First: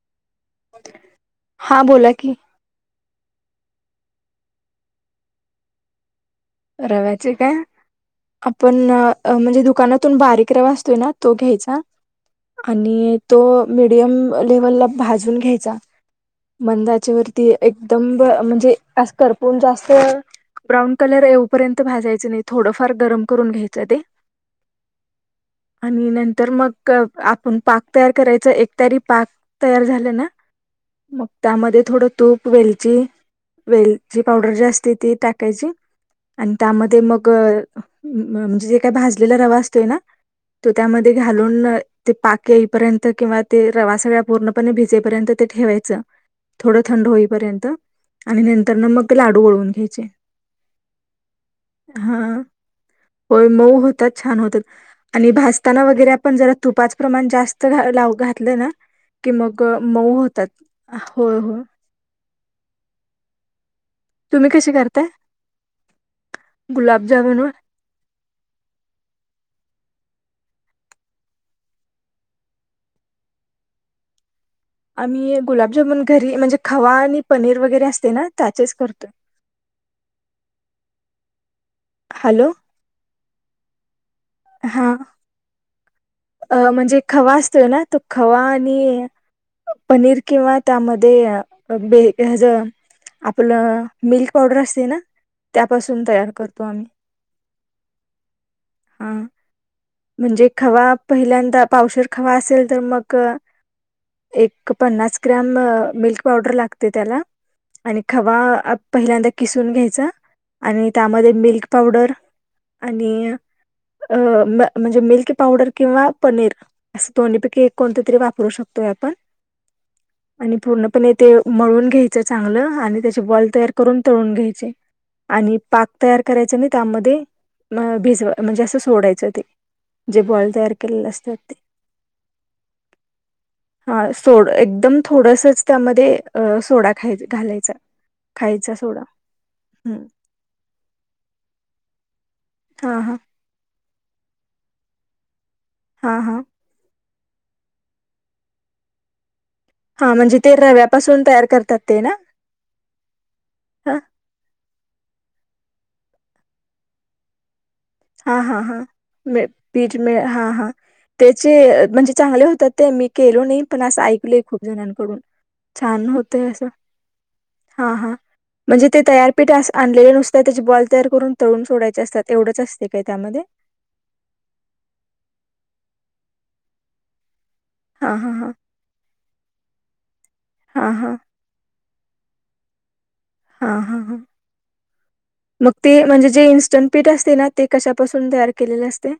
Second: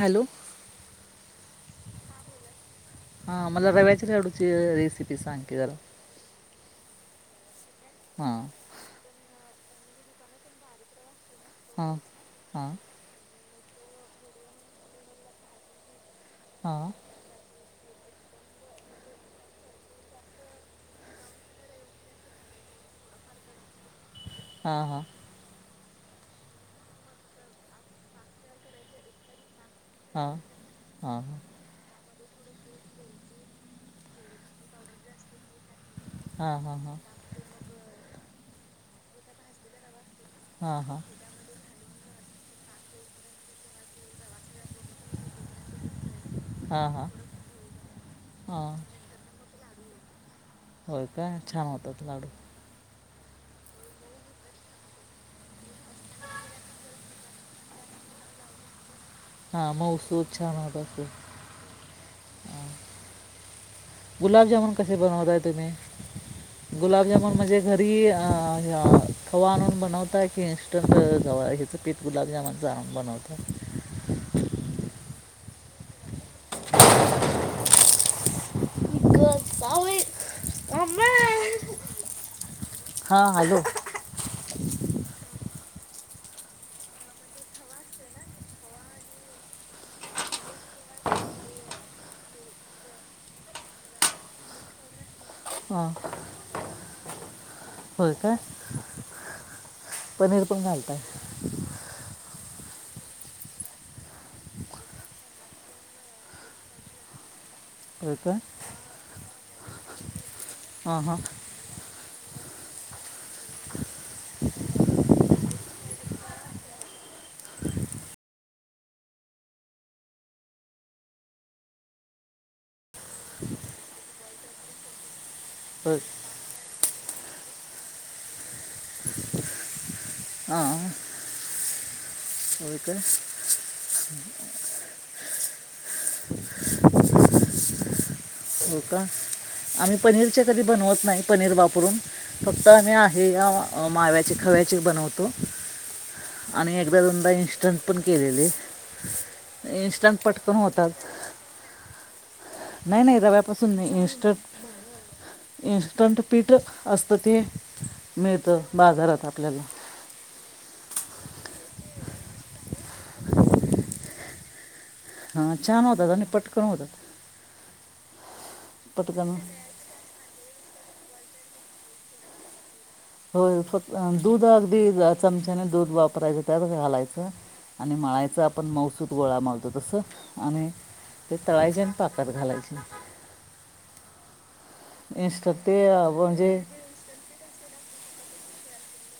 Hello हां बोला की. हा, मला रव्याची लाडूची रेसिपी सांग की जरा. रव्याचे काय? हा. पण, म्हणजे दुकानातून बारीक रवा असतोय ना, तो घ्यायचा. हां हां आणि तो, मीडियम लेवल ला भाजून घ्यायचा, हां मंद आचेवरती ती, एकदम म्हणजे अस, करपण, जास्त ब्राऊन कलर येऊ पर्यंत भाजायचं नाही, थोडंफार गरम करून घ्यायचं ते. हा हा. आणि, नंतर मग आपण पाक तयार करायचं, एकतरी पाक. तयार झालं ना, हां हां मग त्यामध्ये थोडं तूप, वेलची, वेलची पावडर जी असते, ती टाकायची. आणि हां हां हां त्यामध्ये मग, म्हणजे जे काही भाजलेला रवा असतोय ना, तो हां त्यामध्ये घालून, ते पाक येईपर्यंत, किंवा ते रवा सगळ्या पूर्णपणे भ र्यंत ते ठेवायच, थोडं हां थंड हां होईपर्यंत, आणि हां नंतर मग ते लाडू वळून घ्यायचे. होय काय, छान होतात हा लाडू. होय मऊ होतात, छान होतात. आणि भजताना वगैरे आपण जरा तुपाचं प्रमाण, जास्त लाव, घातलं ना कि मग हां मऊ मऊसूद होतात, छान होत असतो होय होय. तुम्ही कशी गुलाबजामुन कसे करताय बनवताय तुम्ही? गुलाबजामुन गुलाबजामुनवर म्हणजे घरी अ खवा आणून बनवताय, की इंस्टंटवा, हच पि गुलाबजामनचं आमी बनवतोय. आम्ही गुलाबजामन घरी, म्हणजे खवा आणि पनीर वगैरे असतय ना, त्याचेच करतो. हॅलो हा हॅलो. हा अ म्हणजे खवा असतोय ना तो खवा आणि पनीर किंवा त्यामध्ये बेज आपलं मिल्क पावडर असते ना त्यापासून तयार करतो आम्ही हो का. हा म्हणजे खवा पहिल्यांदा पावशीर खवा असेल तर मग एक पन्नास ग्रॅम मिल्क पावडर लागते त्याला आणि होय का खवा पहिल्यांदा किसून घ्यायचा आणि हां हां त्यामध्ये मिल्क पावडर आणि आणि अ म म्हणजे मिल्की पावडर किंवा पनीर. असं दोन्हीपैकी एक कोणते तरी वापरू शकतोय आपण. [inaudible] आणि पूर्णपणे ते मळून घ्यायचं चांगलं आणि त्याचे बॉल तयार करून तळून घ्यायचे. आणि पाक होय तयार करायचं आणि त्यामध्ये भिजवा म्हणजे असं सोडायचं ते. जे बॉल हां तयार केलेले असतात ते. होय काय? हा सोड एकदम थोडसच त्यामध्ये, सोडा खाय घालायचा खायचा हो सो का आम्ही पण कधी बनवत नाही पनीर वापरून, फक्त आम्ही हा हा आहे या माव्याचे खव्याचे बनवत तो हा हा आणि एकदा दोनदा इन्स्टंट पण केलेले. हा इन्स्टंट म्हणजे ते पटकन होतात रव्यापासून तयार करतात ते ना? नाही नाही रव्यापासून नाही, हा इन्स्टट इन्स्टंट पीठ असतं ते हा हा मिळतं हा बाजारात मिळ आपल्याला. पीठ मिळ, हा हा त्याचे, म्हणजे चांगले होतात ते मी केलो नाही, पण असं ऐकलंय खूप जणांकडून. हां छान होतात आणि होतंय पटकन असं, होतात हा हा म्हणजे ते तयार पटकन पीठ अस आणलेलं नुसत्या त्याचे बॉल तयार करून तळून सोडायचे असतात, एवढंच असतंय. होय फक अ दूध अगदी चमच्याने दूध वापरायचं त्यात घालायचं. आणि हां हां मळायचा हां. आपण मऊसूत गोळा मळतो तसं आणि हां हां. ते तळायचे आणि पाकात घालायचे. हा हा हा, मग ते म्हणजे जे इन्स्टंट पीठ असते ना, ते कशापासून तयार केलेले असते?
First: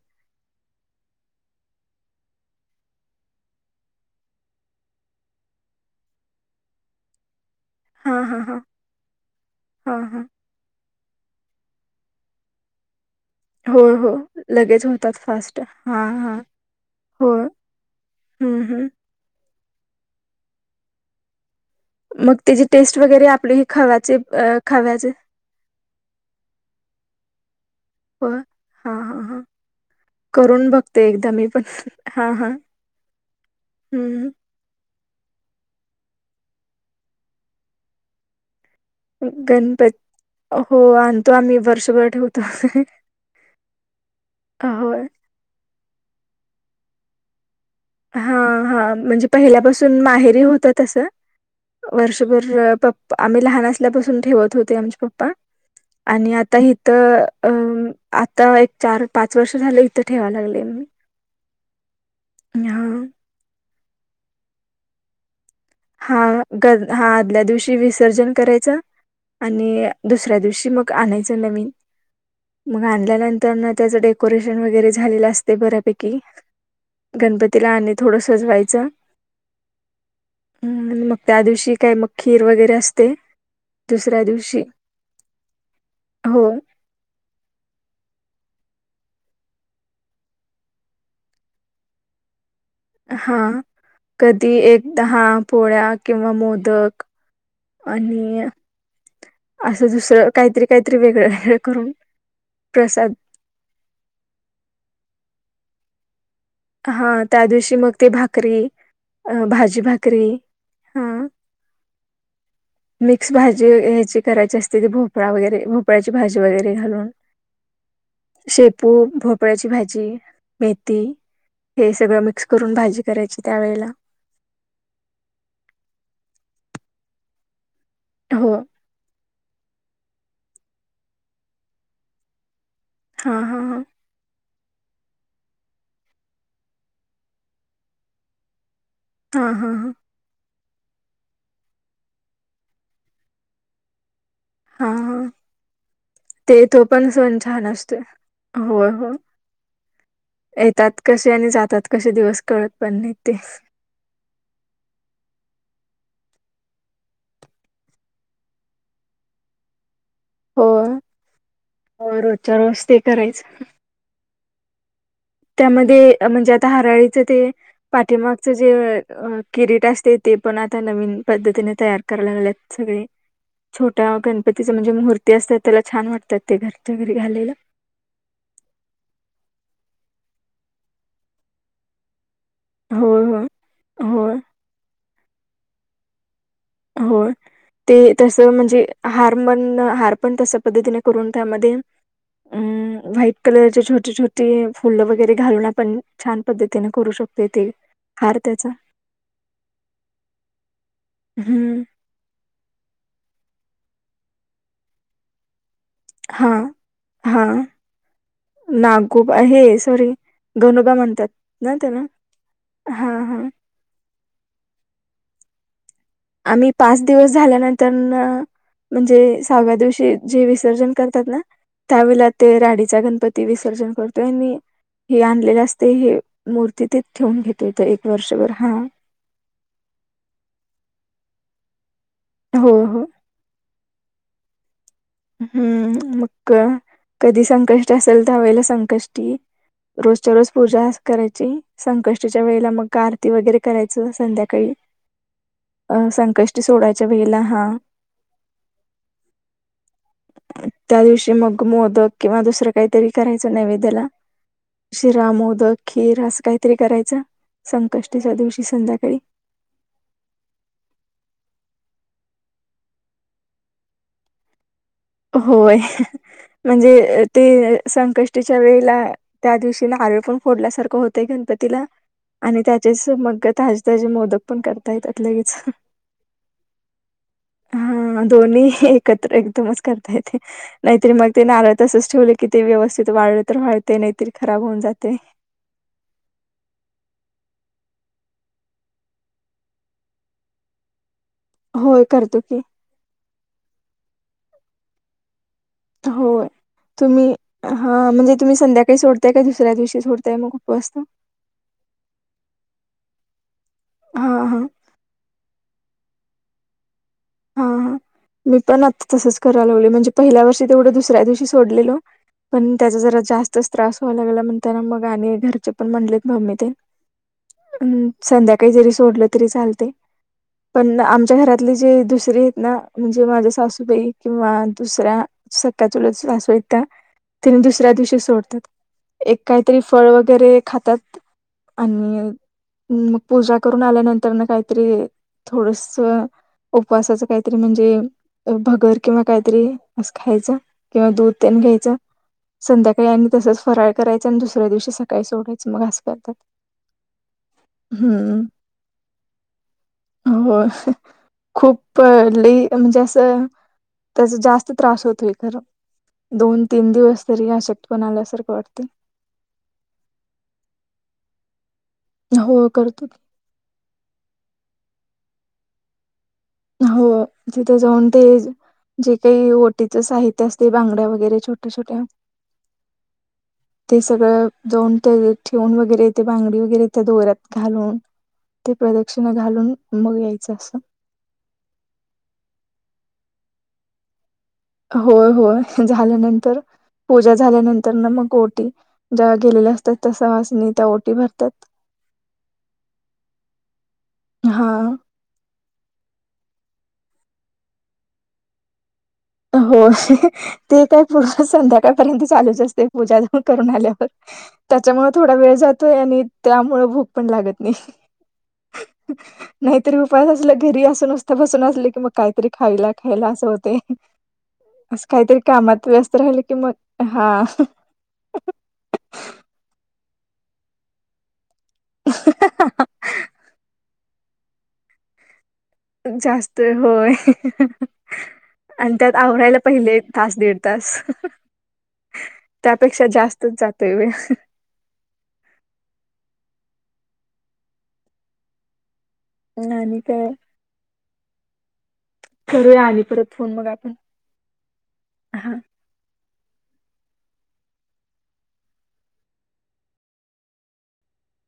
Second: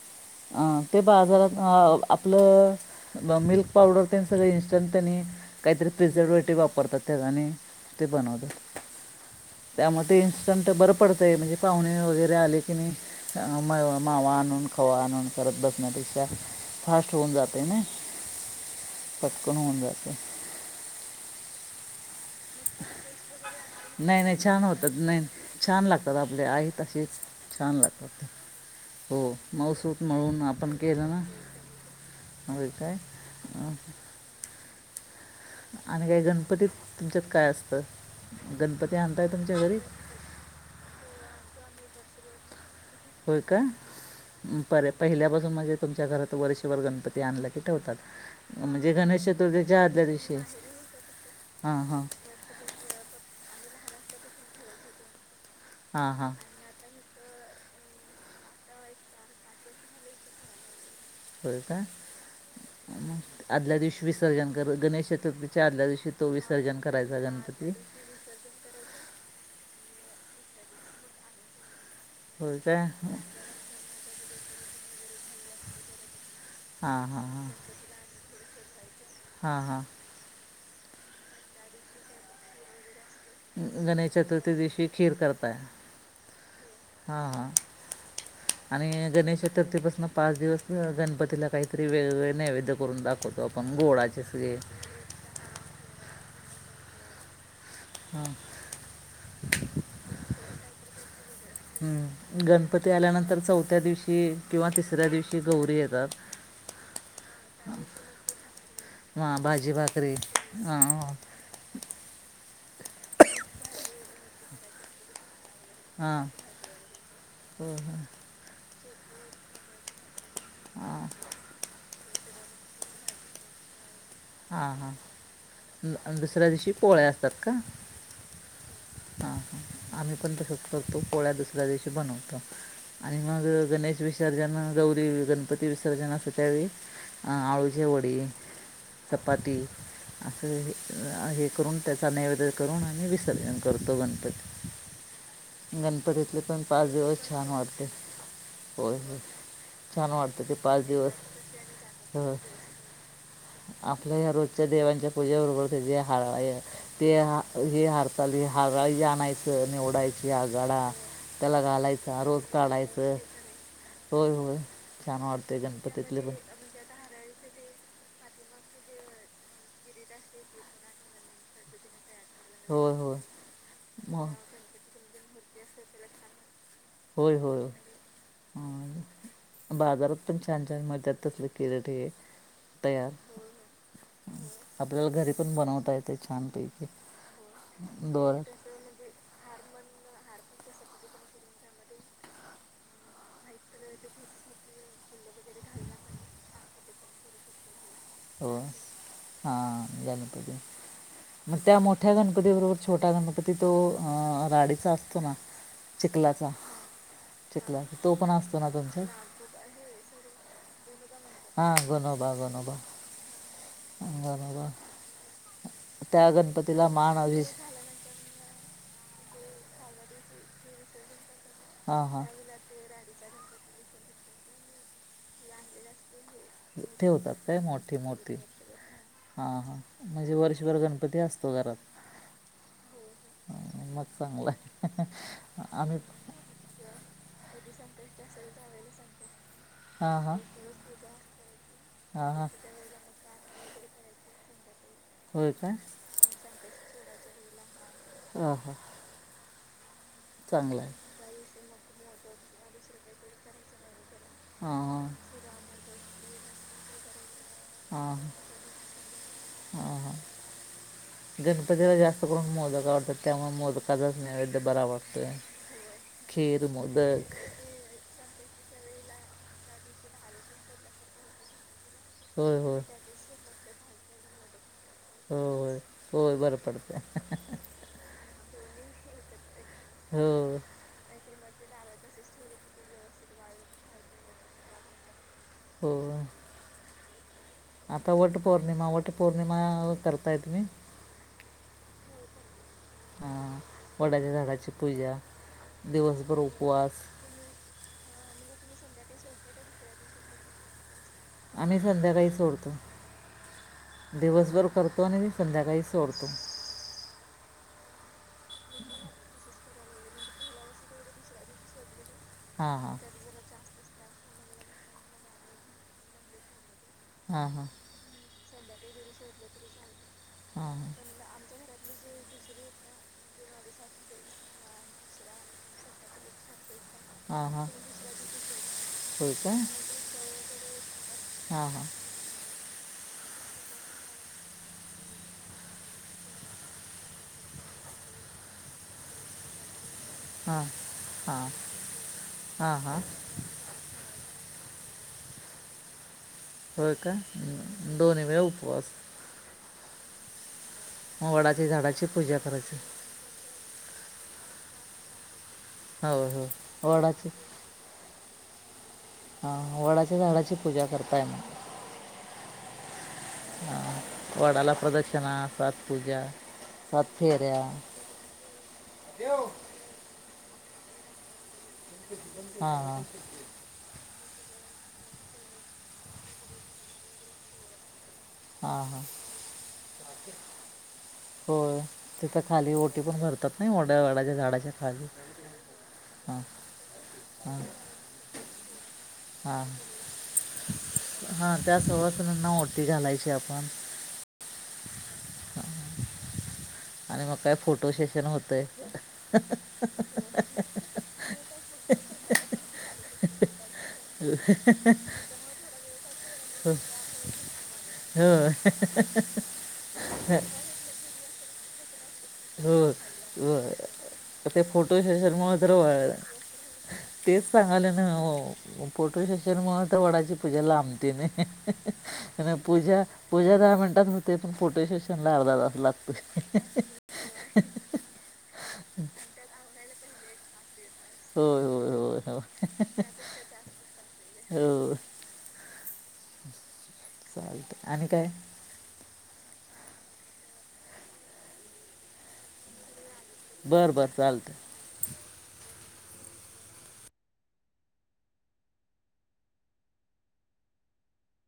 अं ते बाजारात आपलं म मिल्क पावडर त्यां सगळे इंस्टंट त्यांनी, काहीतरी प्रिझर्वेटिव वापरतात त्याच्यानी ते हां हां बनवतं, हां. हां त्यामुळं ते हां. इन्स्टंट बरं पडतंय, म्हणजे पाहुणे वगैरे आले की नाय, अ होय, मा हो. मावा आणून ख लगेच होतात आणून करत फास्ट. हां बसण्यापेक्षा, हां. फास्ट होऊन होय. जाते ना. हं, हं. पटकन होऊन जाते. मग त्याची टेस्ट वगैरे आपली ही खव्याचे नाही नाही, अ, छान होतात खव्याचे नाही छान लागतात आपले आहे तशीच. छान लागतात. होय. हां हो हां हां. मऊसूत मळून करून आपण बघते केलं ना, एकदा मी पण. होय काय? अं, हम्म आणि काय, गणपतीत तुमच्यात काय असतं? गणपती आन गणपत, हो आणतो आम्ही वर्षभर ठेवतो. होय का? बरे होय. पहिल्यापासून म्हणजे तुमच्या घरात वर्षभर गणपती आणला की ठेवतात. हा हा, गणेश म्हणजे चतुर्थीच्या पहिल्यापासून आदल्या दिवशी माहेरी होत तसं. हां हां वर्षभर पप आम्ही लहान असल्यापासून ठेवत होते आमचे पप्पा हां हां आणि आता ही त अ आता एक चार पाच वर्ष झालं इथं ठेवा लागले मी. हो का? हा म आदल्या दिवशी विसर्जन कर गणेश चतुर्थी हा ग हा आदल्या दिवशी विसर्जन करायचं. आणि दुसऱ्या दिवशी मग आणायचं नवीन. होय काय मग हां आणल्यानंतर ना त्याचं डेकोरेशन वगैरे झालेलं असते बऱ्यापैकी. हा हा हा तिला आणि थोडं सजवायचं. हा. हा. ह. आणि मग त्या दिवशी काय मग खीर वगैरे असते? गणेश चतुर्थी दिवशी खीर करता, हो हा. आणि गणेश चतुर्थी पासन पाच दिवस गणपतीला काहीतरी वेगळवेगळ नेवेद- करून दाखवतो आपण गोळाचे [unintelligible] दहा पोळ्या किंवा मोदक हां आणि- असं दुसरं काहीतरी काहीतरी वेगळं. करून हम्. गणपती प्रसाद आल्यानंतर, चौथ्या दिवशी किंवा तिसऱ्या दिवशी गौरी येतात. हा, त्या दिवशी मग ते भाकरी, अ.. भाजी भाकरी- हा. मिक्स भाजी ह्याची करायची असते, ते भोपळा वगैरे भ- भोपळ्याची हां भाजी वगैरे घालून. हां शेपू, भोपळ्याची भाजी, मेथी, हे सग- सगळं मिक्स करून भाजी करायची, त्यावेळेला. हां, हां, दुसऱ्या दिवशी पोळ्या असतात का? हो. हा, हा, आम्ही पण तसं करतो पोळ्या दुसऱ्या दिवशी बनवतो. आणि हां मग हां हां गणेश विष- र्जन गौरी, गणपती विसर्जन असंत, त्यावेळी आळूचे वडी- हां चपाती- हां असं हे करून, त्याचा नैवेद करून आम्ही विसर्जन करतो गणपती. हा, गणपतीतले ते तो पाच पण दिवस सण छान वाटते असतोय, हो, होय हो. होय छान वाटतं ते पाच येतात दिवस कसे आणि जातात कसे हो दिवस कळत पण नाही ते. आपल्या या रोजच्या देवांच्या पूजेबरोबर ते जे हळ- ते ह हे हरचाली ह आणयचं निवडायचं [unintelligible] ते आघाडा होय. त्याला हो. घालायचा, रोज रोजच्या ते काढायचं- करायचं होय, होय छान वाट- त्यामध्ये म्हणजे आता हारळीचं ते- पाठीमागच जे किरीट असते, ते पण आता नवीन पद्धतीने तयार करायला लागलेत- होय सगळे. होय छोट्या मग गणपतीच्या म्हणजे मूर्ती असतात, त्याला छान वाटतात ते घर- होय, होय. ह. बाजारात पण छान, छान मिळत्यात तसल किरट हे- तयार. होय होय होय आपल्याला घरी पण बनवता येते छान पैकी. होय, ते तसं म्हणजे- हार म्हण, हार पण तशा पद्धतीने करून त्यामध्ये- हम.. व्हाईट कलरचे छोटे छोटे- ते फुलं वगैरे घालून, आपण छान पद्धतीने करू शकतोय ते हार त्याचा. हा झालं तजे म त्या हम्म मोठ [unintelligible] मोठठ्या गणपती बरोबर, छोटा गणपती तो राडीचा असतो ना- चिखलाचा, हा चिखलाचा तो पण असतो ना तुमचा. हा हे सॉरी गनुबा म्हणतात. ना हां, त्याला गणोबा, गणोबा, हा हा गणोबा. त्या आम्ही गणपतीला पाच मान दिवस अभिष झाल्यानंतरन- म्हणजे सहाव्या दिवशी जे विसर्जन करतात ना हां हां त्यावेळा- ते राडीचा गणपती विसर्जन करतो आणि हे आणलेले असते हे- मूर्ती तिथे ठेवतात ठेवून घेत होत एक वर्षभर, हा. हा, हा, म्हणजे वर्षभर गणपती असतो घरात. हो. हो. मग चांगलंय. ह [unintelligible] हम्म मग काय कधी संकष्टी असल त्यावेळेला संकष्टी हां रोजच्या हां रोज पूजा करायची हां संकष्टीच्या हां वेळेला मग का आरती वगैरे करायचं संध्याकाळी. होय काय? अ संकष्टी सोडायच्या वेळेला हा. हा हा! चांगलाय. त्या दिवशी मग मोदक किंवा दुसरं काहीतरी करायचं नैवेद्याला. हा! शिरा, मोदक, खीर असं काहीतरी करायच संकष्टीच्या दिवशी संध्याकाळी. ह हा! गणपतीला जास्त करून मोदक आवडत्यात त्यामुळ मोदकाचाच नैवेद्य बरा वाटतो. होय म्हणजे ते संकष्ट ष्टीच्या वेळेला त्या दिवशीला नारळ पण फोडल्यासारखं होतंय गणपतीला होय आणि होय त्याचेच मग ताजे ताजे मोदक पण करता येतात लगेच. होय होय होय बरं पडतं हा दोन्ही एकत्र एकदमच करता येतय. हो नाहीतरी मग ते नारळ तसंच ठेवलं की ते व्यवस्थित वाळलं तर वाळतय नाहीतरी खराब होऊन जातय. हो! आता वटपौर्णिमा वटपौर्णिमा ओ करताय तुम्ही? होय करतो की. हा वडाच्या झाडाची पूजा दिवसभर होय उपवास. तुम्ही हा म्हणजे तुम्ही संध्याकाळी सोडताय का दुसऱ्या दिवशी सोडताय मग उपवास? आम्ही संध्याकाळी सोडतो हा हा दिवसभर करतो आणि संध्याकाळी सोडतो. हा हा मी पण आता तसंच करायला लागलोय म्हणजे पहिल्या वर्षी तेवढं दुसऱ्या दिवशी सोडलेल. पण हां त्याचा जरा जास्तच त्रास व्हायला लागला म्हणतान मग आणि घरचे पण म्हणलेत मम्मी ते हा हा! संध्याकाळी जरी सोडली तरी चालतय हां पण आमच्या घरातली जे दुस ना म्हणजे माझ्या सासूबाई किंवा दुसऱ्या सख्या चुलत सासू आहेत त्या. हां हां हां त्यांनी हां दुसऱ्या दिवशी सोडतात होय एक का काहीतरी फळ वगैरे खातात. हां हां आणि हम्म मग पूजा करून आल्यानंतर काहीतरी थोडस उपवासाच काहीतरी म्हणजे भगर किंवा काहीतरी अस खायच हां किंवा दूध हां तेन घ्यायचा हां हां संध्याकाळी आणि तसच फराळ करायचं आणि दुसऱ्या दिवशी सकाळी सोडायच मग अस करतात. होय काय दोन्ही वेळा हम्म उपवास होय! मग वडाच्या खूप झाडाची पूजा लय करायची म्हणजे असं तेज जास्त त्रास होतोय खरं. होय हो दोन तीन दिवस वडाची तरी अशक्तपना आल्यासारखं वाटतय. हा वडाच्या झाडाची पूजा करताय ना? हो करतो. हा वडाला प्रदक्षिणा सात पूजा हो सात फेऱ्या तिथं जाऊन ते जे काही ओटीचं साहित्य असतय बांगड्या वगैरे छो छोट्या हां हां ते सगळं जाऊन ते ठेवून वगैरे ते बांगडी वगैरे त्या दोऱ्यात घालून ते हां हां प्रदक्षिणा घालून मग यायचं असं. होय तिथं खाली ओटी पण भरतात नाही वडा वाडाच्या झाडाच्या खाली होय होय हां झाल्यानंतर पूजा हां झाल्यानंतर न मग ओटी ज्या हां गेलेल्या असतात त्या सवासिनी त्या ओटी भरतात. हां त्या सवासणांना ओटी घालायची आपण हा! आणि मग काय फोटो सेशन होतंय. हो ते काय पूर् संध्याकाळपर्यंत चालूच असते पूजा करून आल्यावर त्याच्यामुळे थोडा वेळ जातोय आणि त्यामुळे भूक पण लागत नाही ह ह ह ह नाहीतरी उपाय असल्या घरी असून असत बसून असलं की मग काहीतरी हो खायला खायला असं व होते ते फोटो असं सेशन काहीतरी मुळ तर व कामात व्यस्त राहिलं की मग हा तेच हाल हो फोटो सेशन मुळ तर वडाची पूजा लांबतेने पूजा पूजा दहा मिनिटात होते पण फोटो सेशन अर्धा तास लागतो जास्त होय आणि त्यात आवरायला पहिले तास दीड तास होय होय होय हो पेक्षा जास्तच जातोय व हो चालत आणि काय आणि आणि काय करूया आलीकडे फोन मग आपण बरं बरं चालतं हा